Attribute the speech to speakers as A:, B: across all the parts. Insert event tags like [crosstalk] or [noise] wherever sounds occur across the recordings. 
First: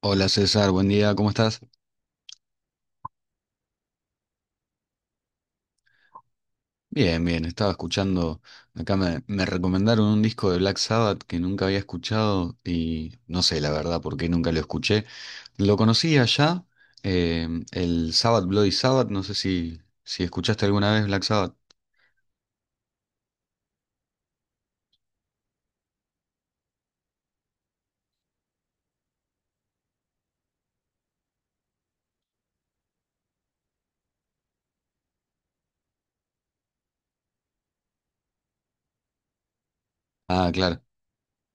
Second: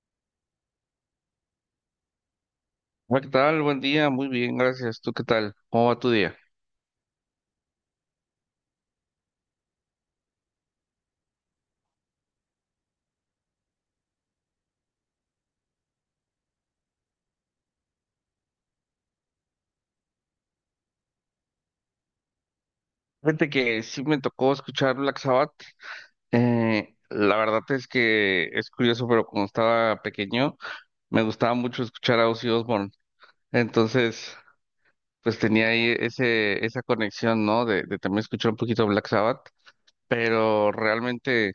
A: Hola César, buen día, ¿cómo estás?
B: Hola, ¿qué tal? Buen día, muy bien, gracias. ¿Tú qué tal? ¿Cómo va tu día?
A: Bien, bien, estaba escuchando, acá me recomendaron un disco de Black Sabbath que nunca había escuchado y no sé la verdad por qué nunca lo escuché. Lo conocí allá, eh, el Sabbath Bloody Sabbath, no sé si escuchaste alguna vez Black Sabbath.
B: Fíjate que sí me tocó escuchar Black Sabbath. La verdad es que es curioso, pero cuando estaba pequeño me gustaba mucho escuchar a Ozzy Osbourne. Entonces, pues tenía ahí ese, esa conexión, ¿no? De también escuchar un poquito Black Sabbath,
A: Ah,
B: pero
A: claro.
B: realmente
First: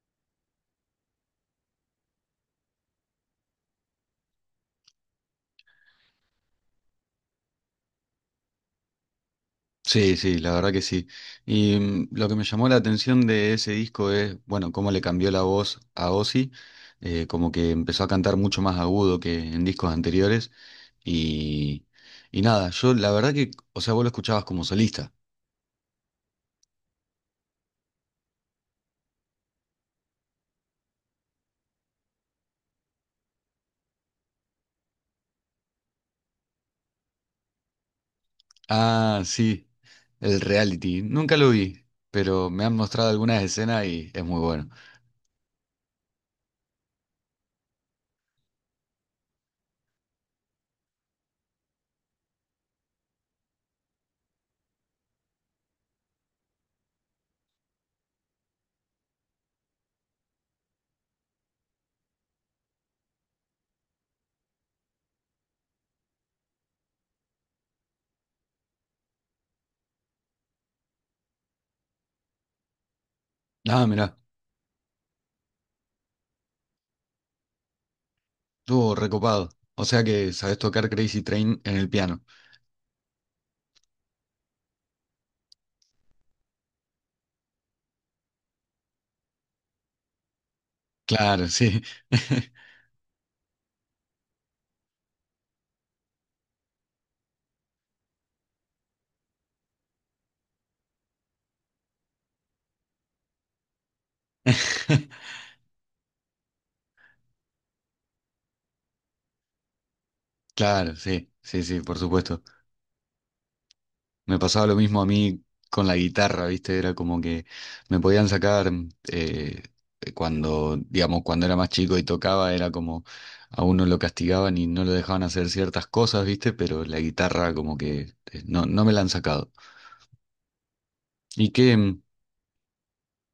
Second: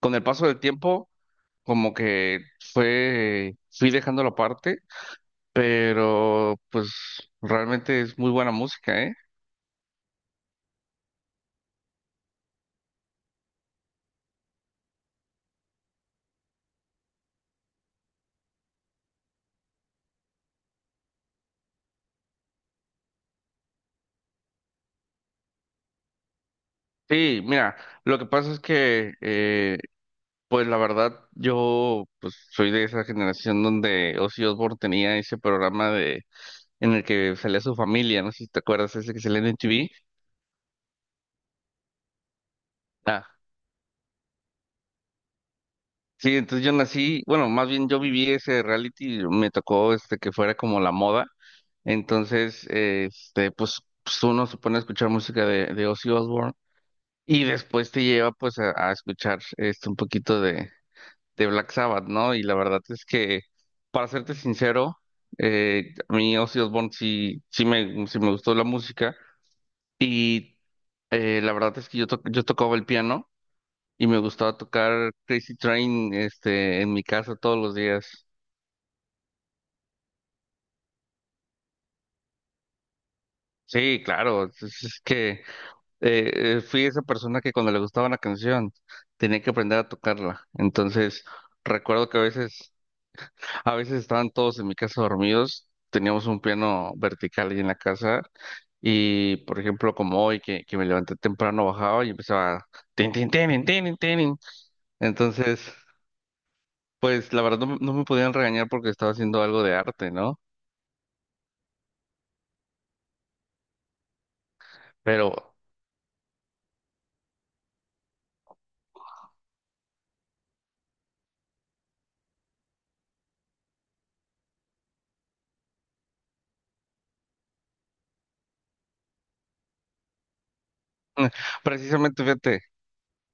B: con el paso del tiempo, como que fui dejándolo aparte, pero pues realmente es muy buena música, ¿eh?
A: Sí, sí, la verdad que sí. Y lo que me llamó la atención de ese disco es, bueno, cómo le cambió la voz a Ozzy, como que empezó a cantar mucho más agudo que en discos anteriores. Y, y nada, yo la verdad que, o sea, vos lo escuchabas como solista.
B: Sí, mira, lo que pasa es que, pues la verdad, yo pues soy de esa generación donde Ozzy Osbourne tenía ese programa de en el que salía su familia, no sé si te acuerdas, ese que
A: Ah,
B: salía en
A: sí,
B: MTV.
A: el reality. Nunca lo vi, pero me han mostrado
B: Ah,
A: algunas escenas y es muy bueno.
B: sí, entonces yo nací, bueno, más bien yo viví ese reality, me tocó este que fuera como la moda, entonces, este, uno se pone a escuchar música de Ozzy Osbourne y después te lleva pues a escuchar este un poquito de Black Sabbath, ¿no? Y la verdad es que, para serte sincero, a mí Ozzy Osbourne sí, sí me gustó la música y la verdad es que yo tocaba el piano
A: Ah,
B: y
A: mirá,
B: me gustaba tocar Crazy Train este, en mi casa todos los días.
A: estuvo recopado. O sea que sabés tocar Crazy Train en el piano.
B: Sí, claro, es que fui esa persona que cuando le gustaba una canción tenía que aprender a tocarla. Entonces,
A: Claro, sí.
B: recuerdo que a veces. A veces estaban todos en mi casa dormidos, teníamos un piano vertical ahí en la casa y, por ejemplo, como hoy que me levanté temprano, bajaba y empezaba tin, tin, tin, tin, tin.
A: [laughs]
B: Entonces, pues la verdad no, me no me podían regañar porque estaba haciendo algo de arte, ¿no?
A: Claro, sí, sí, sí, por supuesto. Me pasaba lo mismo a
B: Pero
A: mí con la guitarra, ¿viste? Era como que me podían sacar eh, cuando, digamos, cuando era más chico y tocaba, era como a uno lo castigaban y no lo dejaban hacer ciertas cosas, ¿viste? Pero la guitarra como que no, no me la han sacado. Y que,
B: precisamente, fíjate,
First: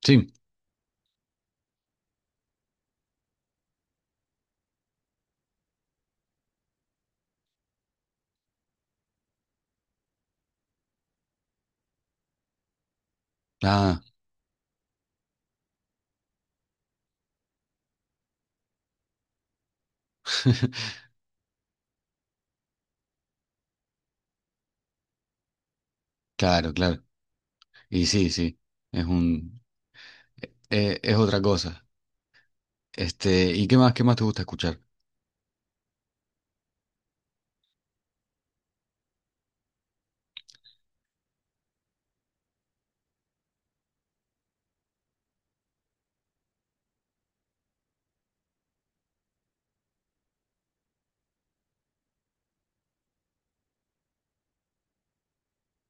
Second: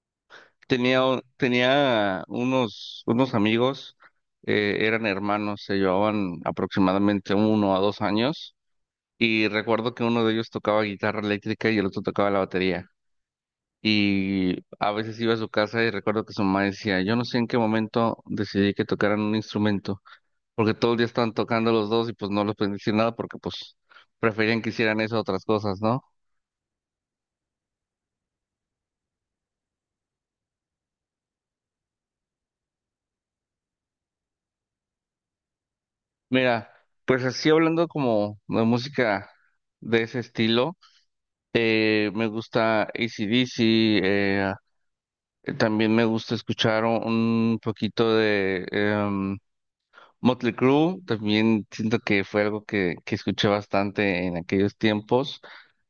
A: sí,
B: tenía unos amigos, eran hermanos, se llevaban aproximadamente uno a dos años y recuerdo que uno de ellos tocaba guitarra eléctrica y el otro tocaba la batería.
A: ah,
B: Y a veces iba a su casa y recuerdo que su mamá decía, yo no sé en qué momento decidí que tocaran un instrumento, porque todo el
A: [laughs]
B: día estaban tocando los dos y pues no les pueden decir nada porque pues preferían que hicieran eso a otras cosas, ¿no?
A: claro, claro. Y sí, sí, es un, es otra cosa. Este, ¿y qué más te gusta escuchar?
B: Mira, pues así hablando como de música de ese estilo, me gusta AC/DC, eh, también me gusta escuchar un poquito de... Motley Crue también siento que fue algo que escuché bastante en aquellos tiempos.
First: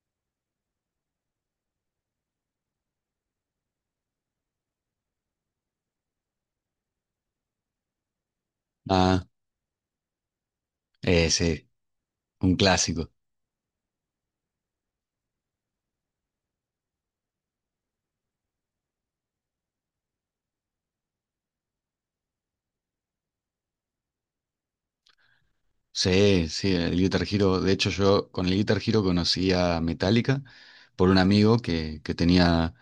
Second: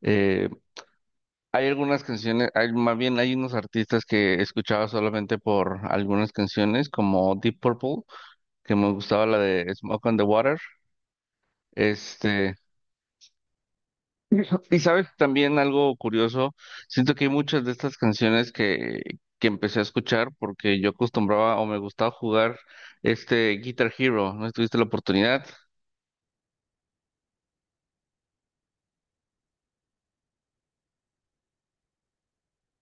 B: Eh, Hay algunas canciones, hay, más bien hay unos artistas que escuchaba solamente por algunas canciones, como Deep Purple, que me gustaba
A: Ah,
B: la de Smoke on the Water.
A: sí, un
B: Este,
A: clásico.
B: y sabes, también algo curioso, siento que hay muchas de estas canciones que empecé a escuchar porque yo acostumbraba o me gustaba jugar este Guitar Hero. ¿No tuviste la oportunidad?
A: Sí, sí, el Guitar Hero. De hecho, yo con el Guitar Hero conocí a Metallica por un amigo que tenía.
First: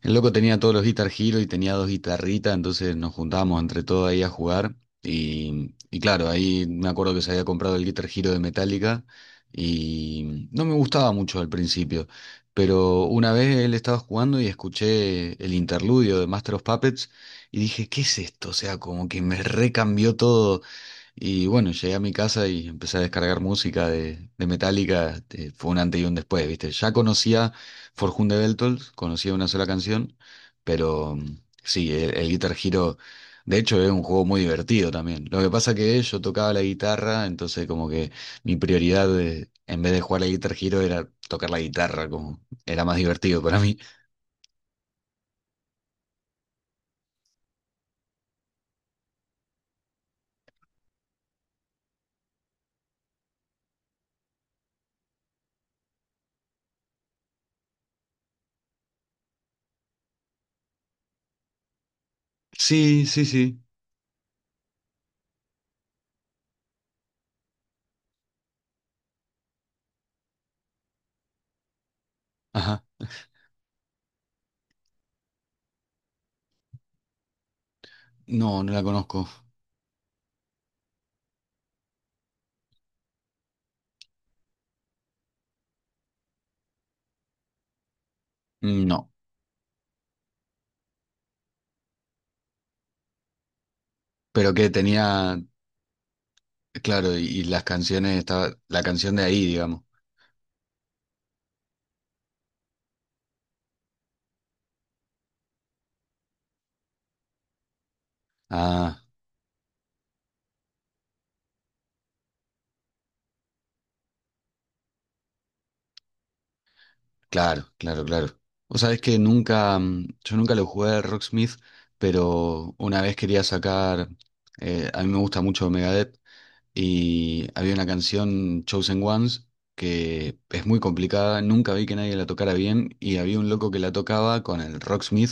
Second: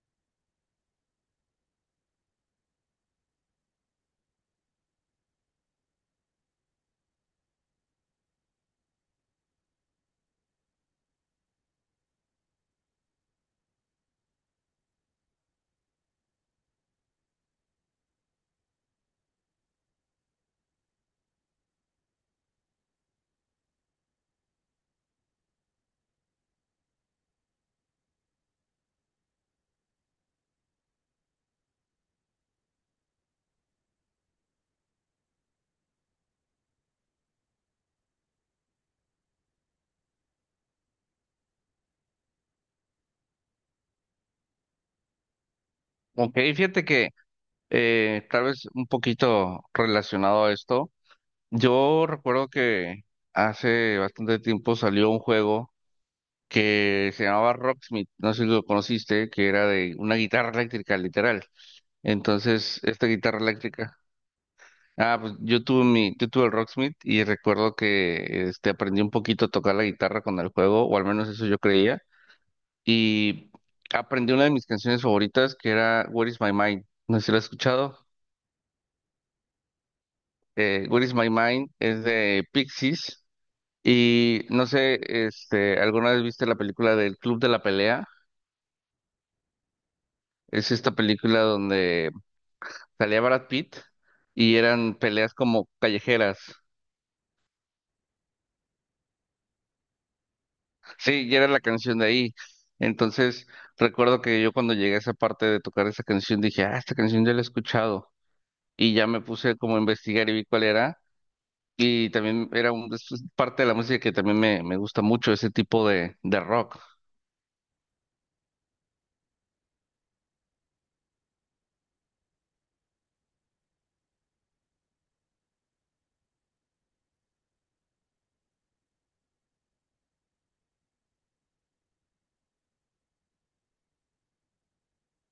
A: El loco tenía todos los Guitar Hero y tenía dos guitarritas, entonces nos juntábamos entre todos ahí a jugar. Y claro, ahí me acuerdo que se había comprado el Guitar Hero de Metallica y no me gustaba mucho al principio. Pero una vez él estaba jugando y escuché el interludio de Master of Puppets y dije, ¿qué es esto? O sea, como que me recambió todo. Y bueno, llegué a mi casa y empecé a descargar música de Metallica. Este, fue un antes y un después, ¿viste? Ya conocía Forjunde Beltold, conocía una sola canción, pero sí, el Guitar Hero, de hecho, es un juego muy divertido también. Lo que pasa que yo tocaba la guitarra, entonces como que en vez de jugar al Guitar Hero era tocar la guitarra, como era más divertido para mí.
B: Ok, fíjate que tal vez un poquito relacionado a esto. Yo recuerdo que hace bastante tiempo salió un juego que se llamaba Rocksmith, no sé si lo conociste, que era de una guitarra eléctrica, literal. Entonces,
A: Sí,
B: esta
A: sí,
B: guitarra
A: sí.
B: eléctrica. Ah, pues yo tuve el Rocksmith y recuerdo que este aprendí un poquito a tocar la guitarra con el juego, o al menos eso yo creía.
A: Ajá.
B: Y aprendí una de mis canciones favoritas que era Where is My Mind. No sé si la has escuchado.
A: No, no la conozco.
B: What is My Mind, es de Pixies. Y no sé, este, ¿alguna vez viste la película del Club de la Pelea?
A: No.
B: Es esta película donde salía Brad Pitt
A: Pero
B: y
A: que
B: eran peleas
A: tenía,
B: como callejeras. [laughs]
A: claro, y las canciones, estaba, la canción de ahí, digamos.
B: Sí, y era la canción de ahí. Entonces, recuerdo que yo cuando llegué a esa parte de tocar esa canción dije, ah, esta canción ya la he escuchado. Y
A: Ah,
B: ya me puse como a investigar y vi cuál era. Y también era un, es parte de la música que también me gusta mucho, ese tipo de rock.
A: claro, claro, claro. Vos sabés que nunca, yo nunca lo jugué a Rocksmith, pero una vez quería sacar, a mí me gusta mucho Megadeth, y había una canción Chosen Ones que es muy complicada, nunca vi que nadie la tocara bien y había un loco que la tocaba con el Rocksmith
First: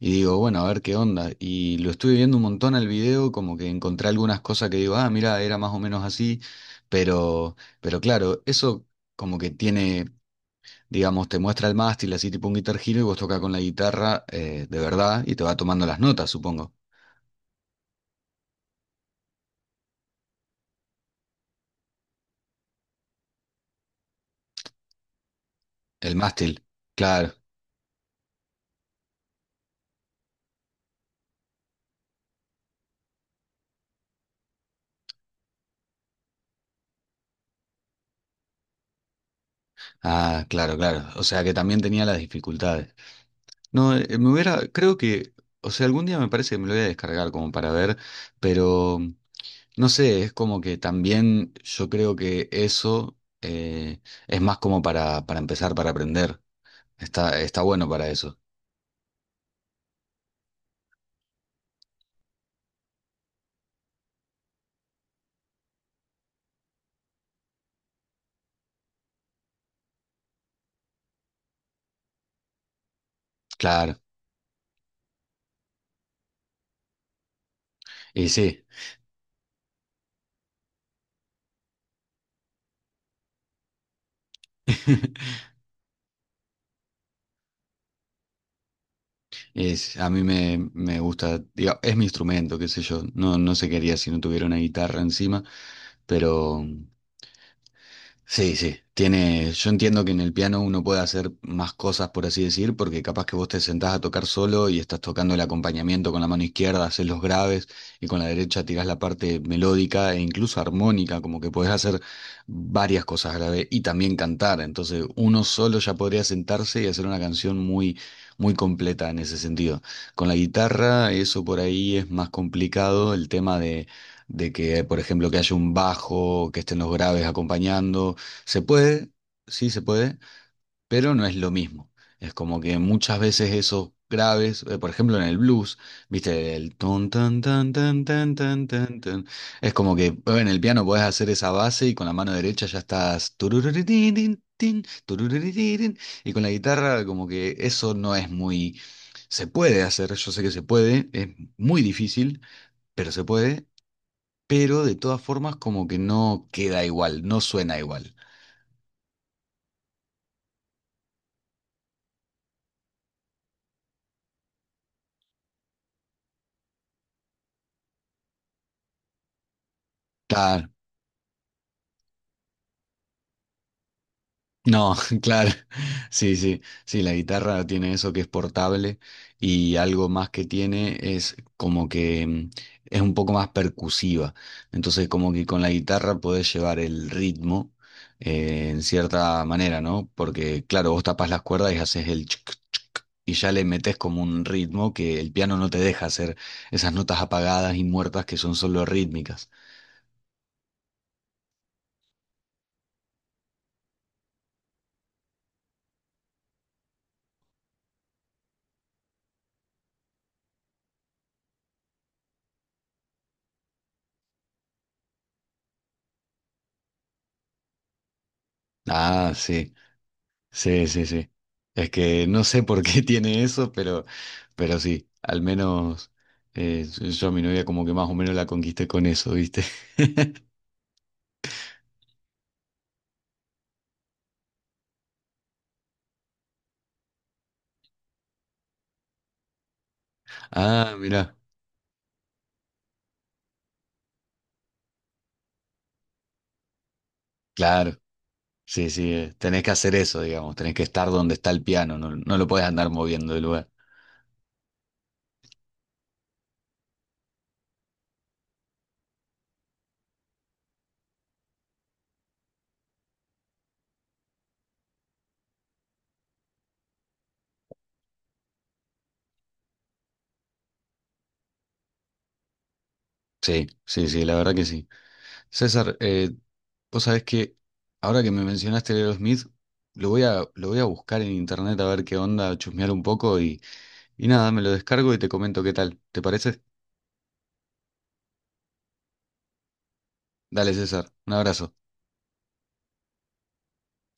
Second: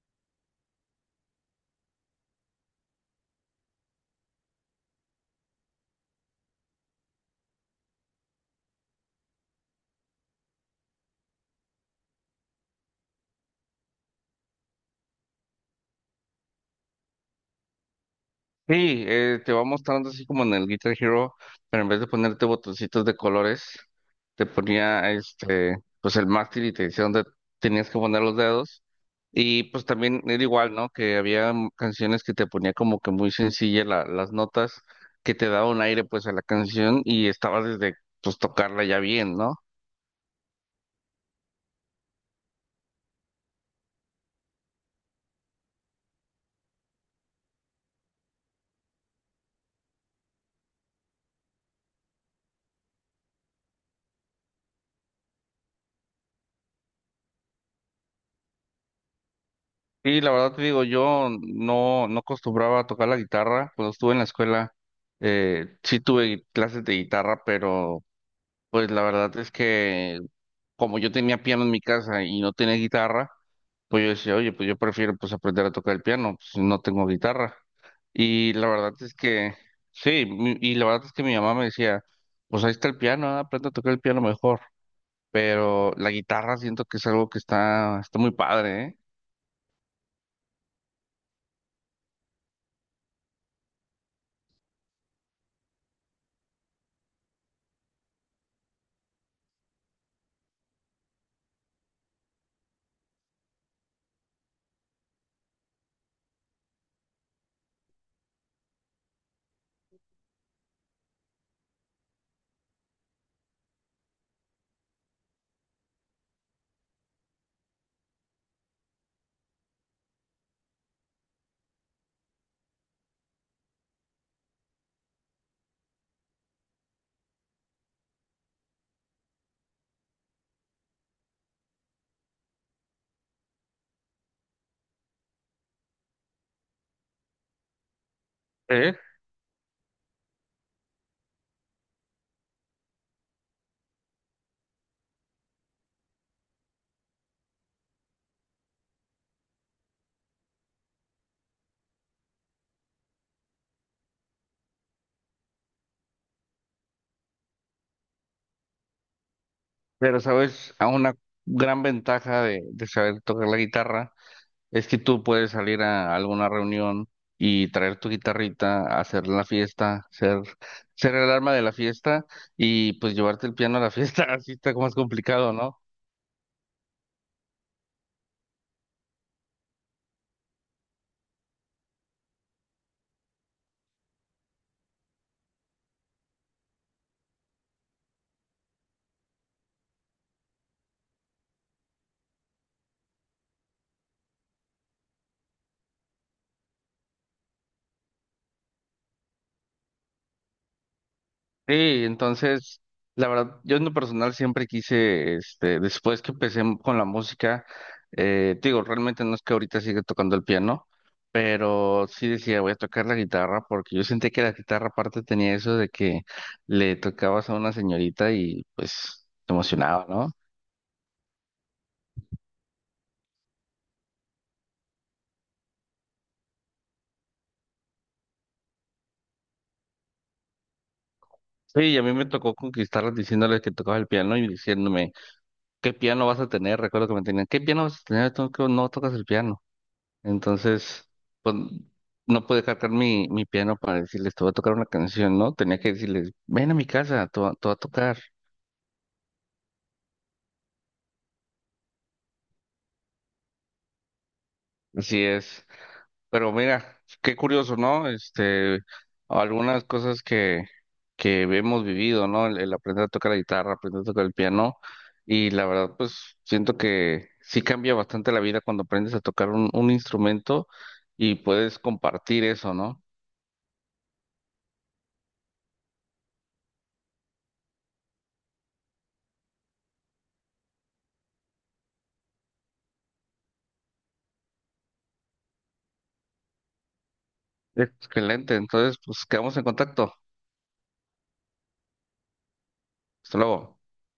A: y digo, bueno, a ver qué onda. Y lo estuve viendo un montón al video, como que encontré algunas cosas que digo, ah, mira, era más o menos así, pero claro, eso como que tiene, digamos, te muestra el mástil así tipo un Guitar Hero y vos tocas con la guitarra de verdad y te va tomando las notas, supongo.
B: Sí, te va mostrando así como en el Guitar Hero, pero en vez de ponerte botoncitos de colores, te ponía este, pues
A: El
B: el
A: mástil,
B: mástil y te decía dónde
A: claro.
B: tenías que poner los dedos. Y pues también era igual, ¿no? Que había canciones que te ponía como que muy sencilla las notas, que te daba un aire pues a la canción y estabas desde pues tocarla ya bien, ¿no?
A: Ah, claro, claro. O sea que también tenía las dificultades. No, me hubiera, creo que, o sea, algún día me parece que me lo voy a descargar como para ver, pero no sé, es como que también yo creo que eso es más como para empezar, para aprender. Está, está bueno para eso.
B: Y la verdad te digo, yo no, no acostumbraba a tocar la guitarra cuando estuve en la escuela. Sí tuve clases de guitarra, pero pues la verdad es que como yo tenía piano en mi casa y no tenía guitarra,
A: Claro.
B: pues yo decía, oye, pues yo prefiero pues aprender a tocar el piano, pues si no tengo guitarra.
A: Y
B: Y
A: sí.
B: la verdad es que, sí, y la verdad es que mi mamá me decía, pues ahí está el piano, ah, aprende a tocar el piano mejor.
A: [laughs]
B: Pero la guitarra siento que es algo que está, está muy padre, ¿eh?
A: Es, a mí me, me gusta, diga, es mi instrumento, qué sé yo. No, no sé qué haría si no tuviera una guitarra encima, pero. Sí, sí, tiene, yo entiendo que en el piano uno puede hacer más cosas, por así decir, porque capaz que vos te sentás a tocar solo y estás tocando el acompañamiento con la mano izquierda, haces los graves y con la derecha tirás la parte melódica e incluso armónica, como que podés hacer varias cosas graves y también cantar. Entonces, uno solo ya podría sentarse y hacer una canción muy, muy completa en ese sentido. Con la guitarra, eso por ahí es más complicado, el tema de que, por ejemplo, que haya un bajo, que estén los graves acompañando, se puede, sí se puede, pero no es lo mismo. Es como que muchas veces esos graves, por ejemplo en el blues, viste, el ton tan tan tan tan tan
B: ¿Eh?
A: tan tan. Es como que en el piano podés hacer esa base y con la mano derecha ya estás turururitín, tin, tin, turururitín, y con la guitarra como que eso no es muy se puede hacer, yo sé que se puede, es muy difícil, pero se puede, pero de todas formas como que no queda igual, no suena igual.
B: Pero sabes, a una gran ventaja de saber tocar la guitarra es que tú puedes salir a alguna reunión y traer tu guitarrita, hacer la fiesta,
A: Claro.
B: ser el arma de la fiesta y pues llevarte el piano a la fiesta, [laughs] así está
A: No,
B: más
A: [laughs] claro,
B: complicado, ¿no?
A: sí, sí, sí, la guitarra tiene eso que es portable y algo más que tiene es como que es un poco más percusiva. Entonces, como que con la guitarra podés llevar el ritmo en cierta manera, ¿no? Porque, claro, vos tapás las cuerdas y haces el chic, chic, y ya le metés como un ritmo que el piano no te deja hacer esas notas apagadas y muertas que son solo rítmicas.
B: Sí, entonces, la verdad, yo en lo personal siempre quise, este, después que empecé con la música, te digo, realmente no es que ahorita siga tocando el piano, pero sí decía, voy a tocar la guitarra, porque yo sentía que la guitarra aparte tenía eso de que le tocabas a una señorita y pues
A: Ah,
B: te
A: sí.
B: emocionaba, ¿no?
A: Sí, sí, sí. Es que no sé por qué [laughs] tiene eso, pero sí, al menos eh, yo a mi novia como que más o menos la conquisté con eso, ¿viste? [laughs]
B: Sí, y a mí me tocó conquistarlas diciéndoles que tocaba el piano y diciéndome, ¿qué piano vas a tener? Recuerdo que me tenían, ¿qué piano vas a tener? Tú que no tocas el piano.
A: Ah,
B: Entonces,
A: mira,
B: pues no pude cargar mi piano para decirles, te voy a tocar una canción, ¿no? Tenía que decirles, ven a mi casa, te voy a
A: claro.
B: tocar.
A: Sí, sí, tenés que hacer eso, digamos, tenés que estar donde está el piano, no, no lo podés andar moviendo del lugar.
B: Así es. Pero mira, qué curioso, ¿no? Este, algunas cosas que hemos vivido, ¿no? El aprender a tocar la guitarra, aprender a tocar el piano. Y la verdad, pues siento que sí cambia bastante la vida cuando aprendes a tocar un instrumento y puedes compartir eso, ¿no?
A: Sí, sí, sí, la verdad que sí. César, vos sabés que ahora que me mencionaste Leo Smith, lo voy a buscar en internet a ver qué onda, a chusmear un poco y nada, me lo descargo y te comento qué tal. ¿Te parece?
B: Excelente. Entonces, pues quedamos en contacto.
A: Dale, César, un abrazo.
B: Hasta luego.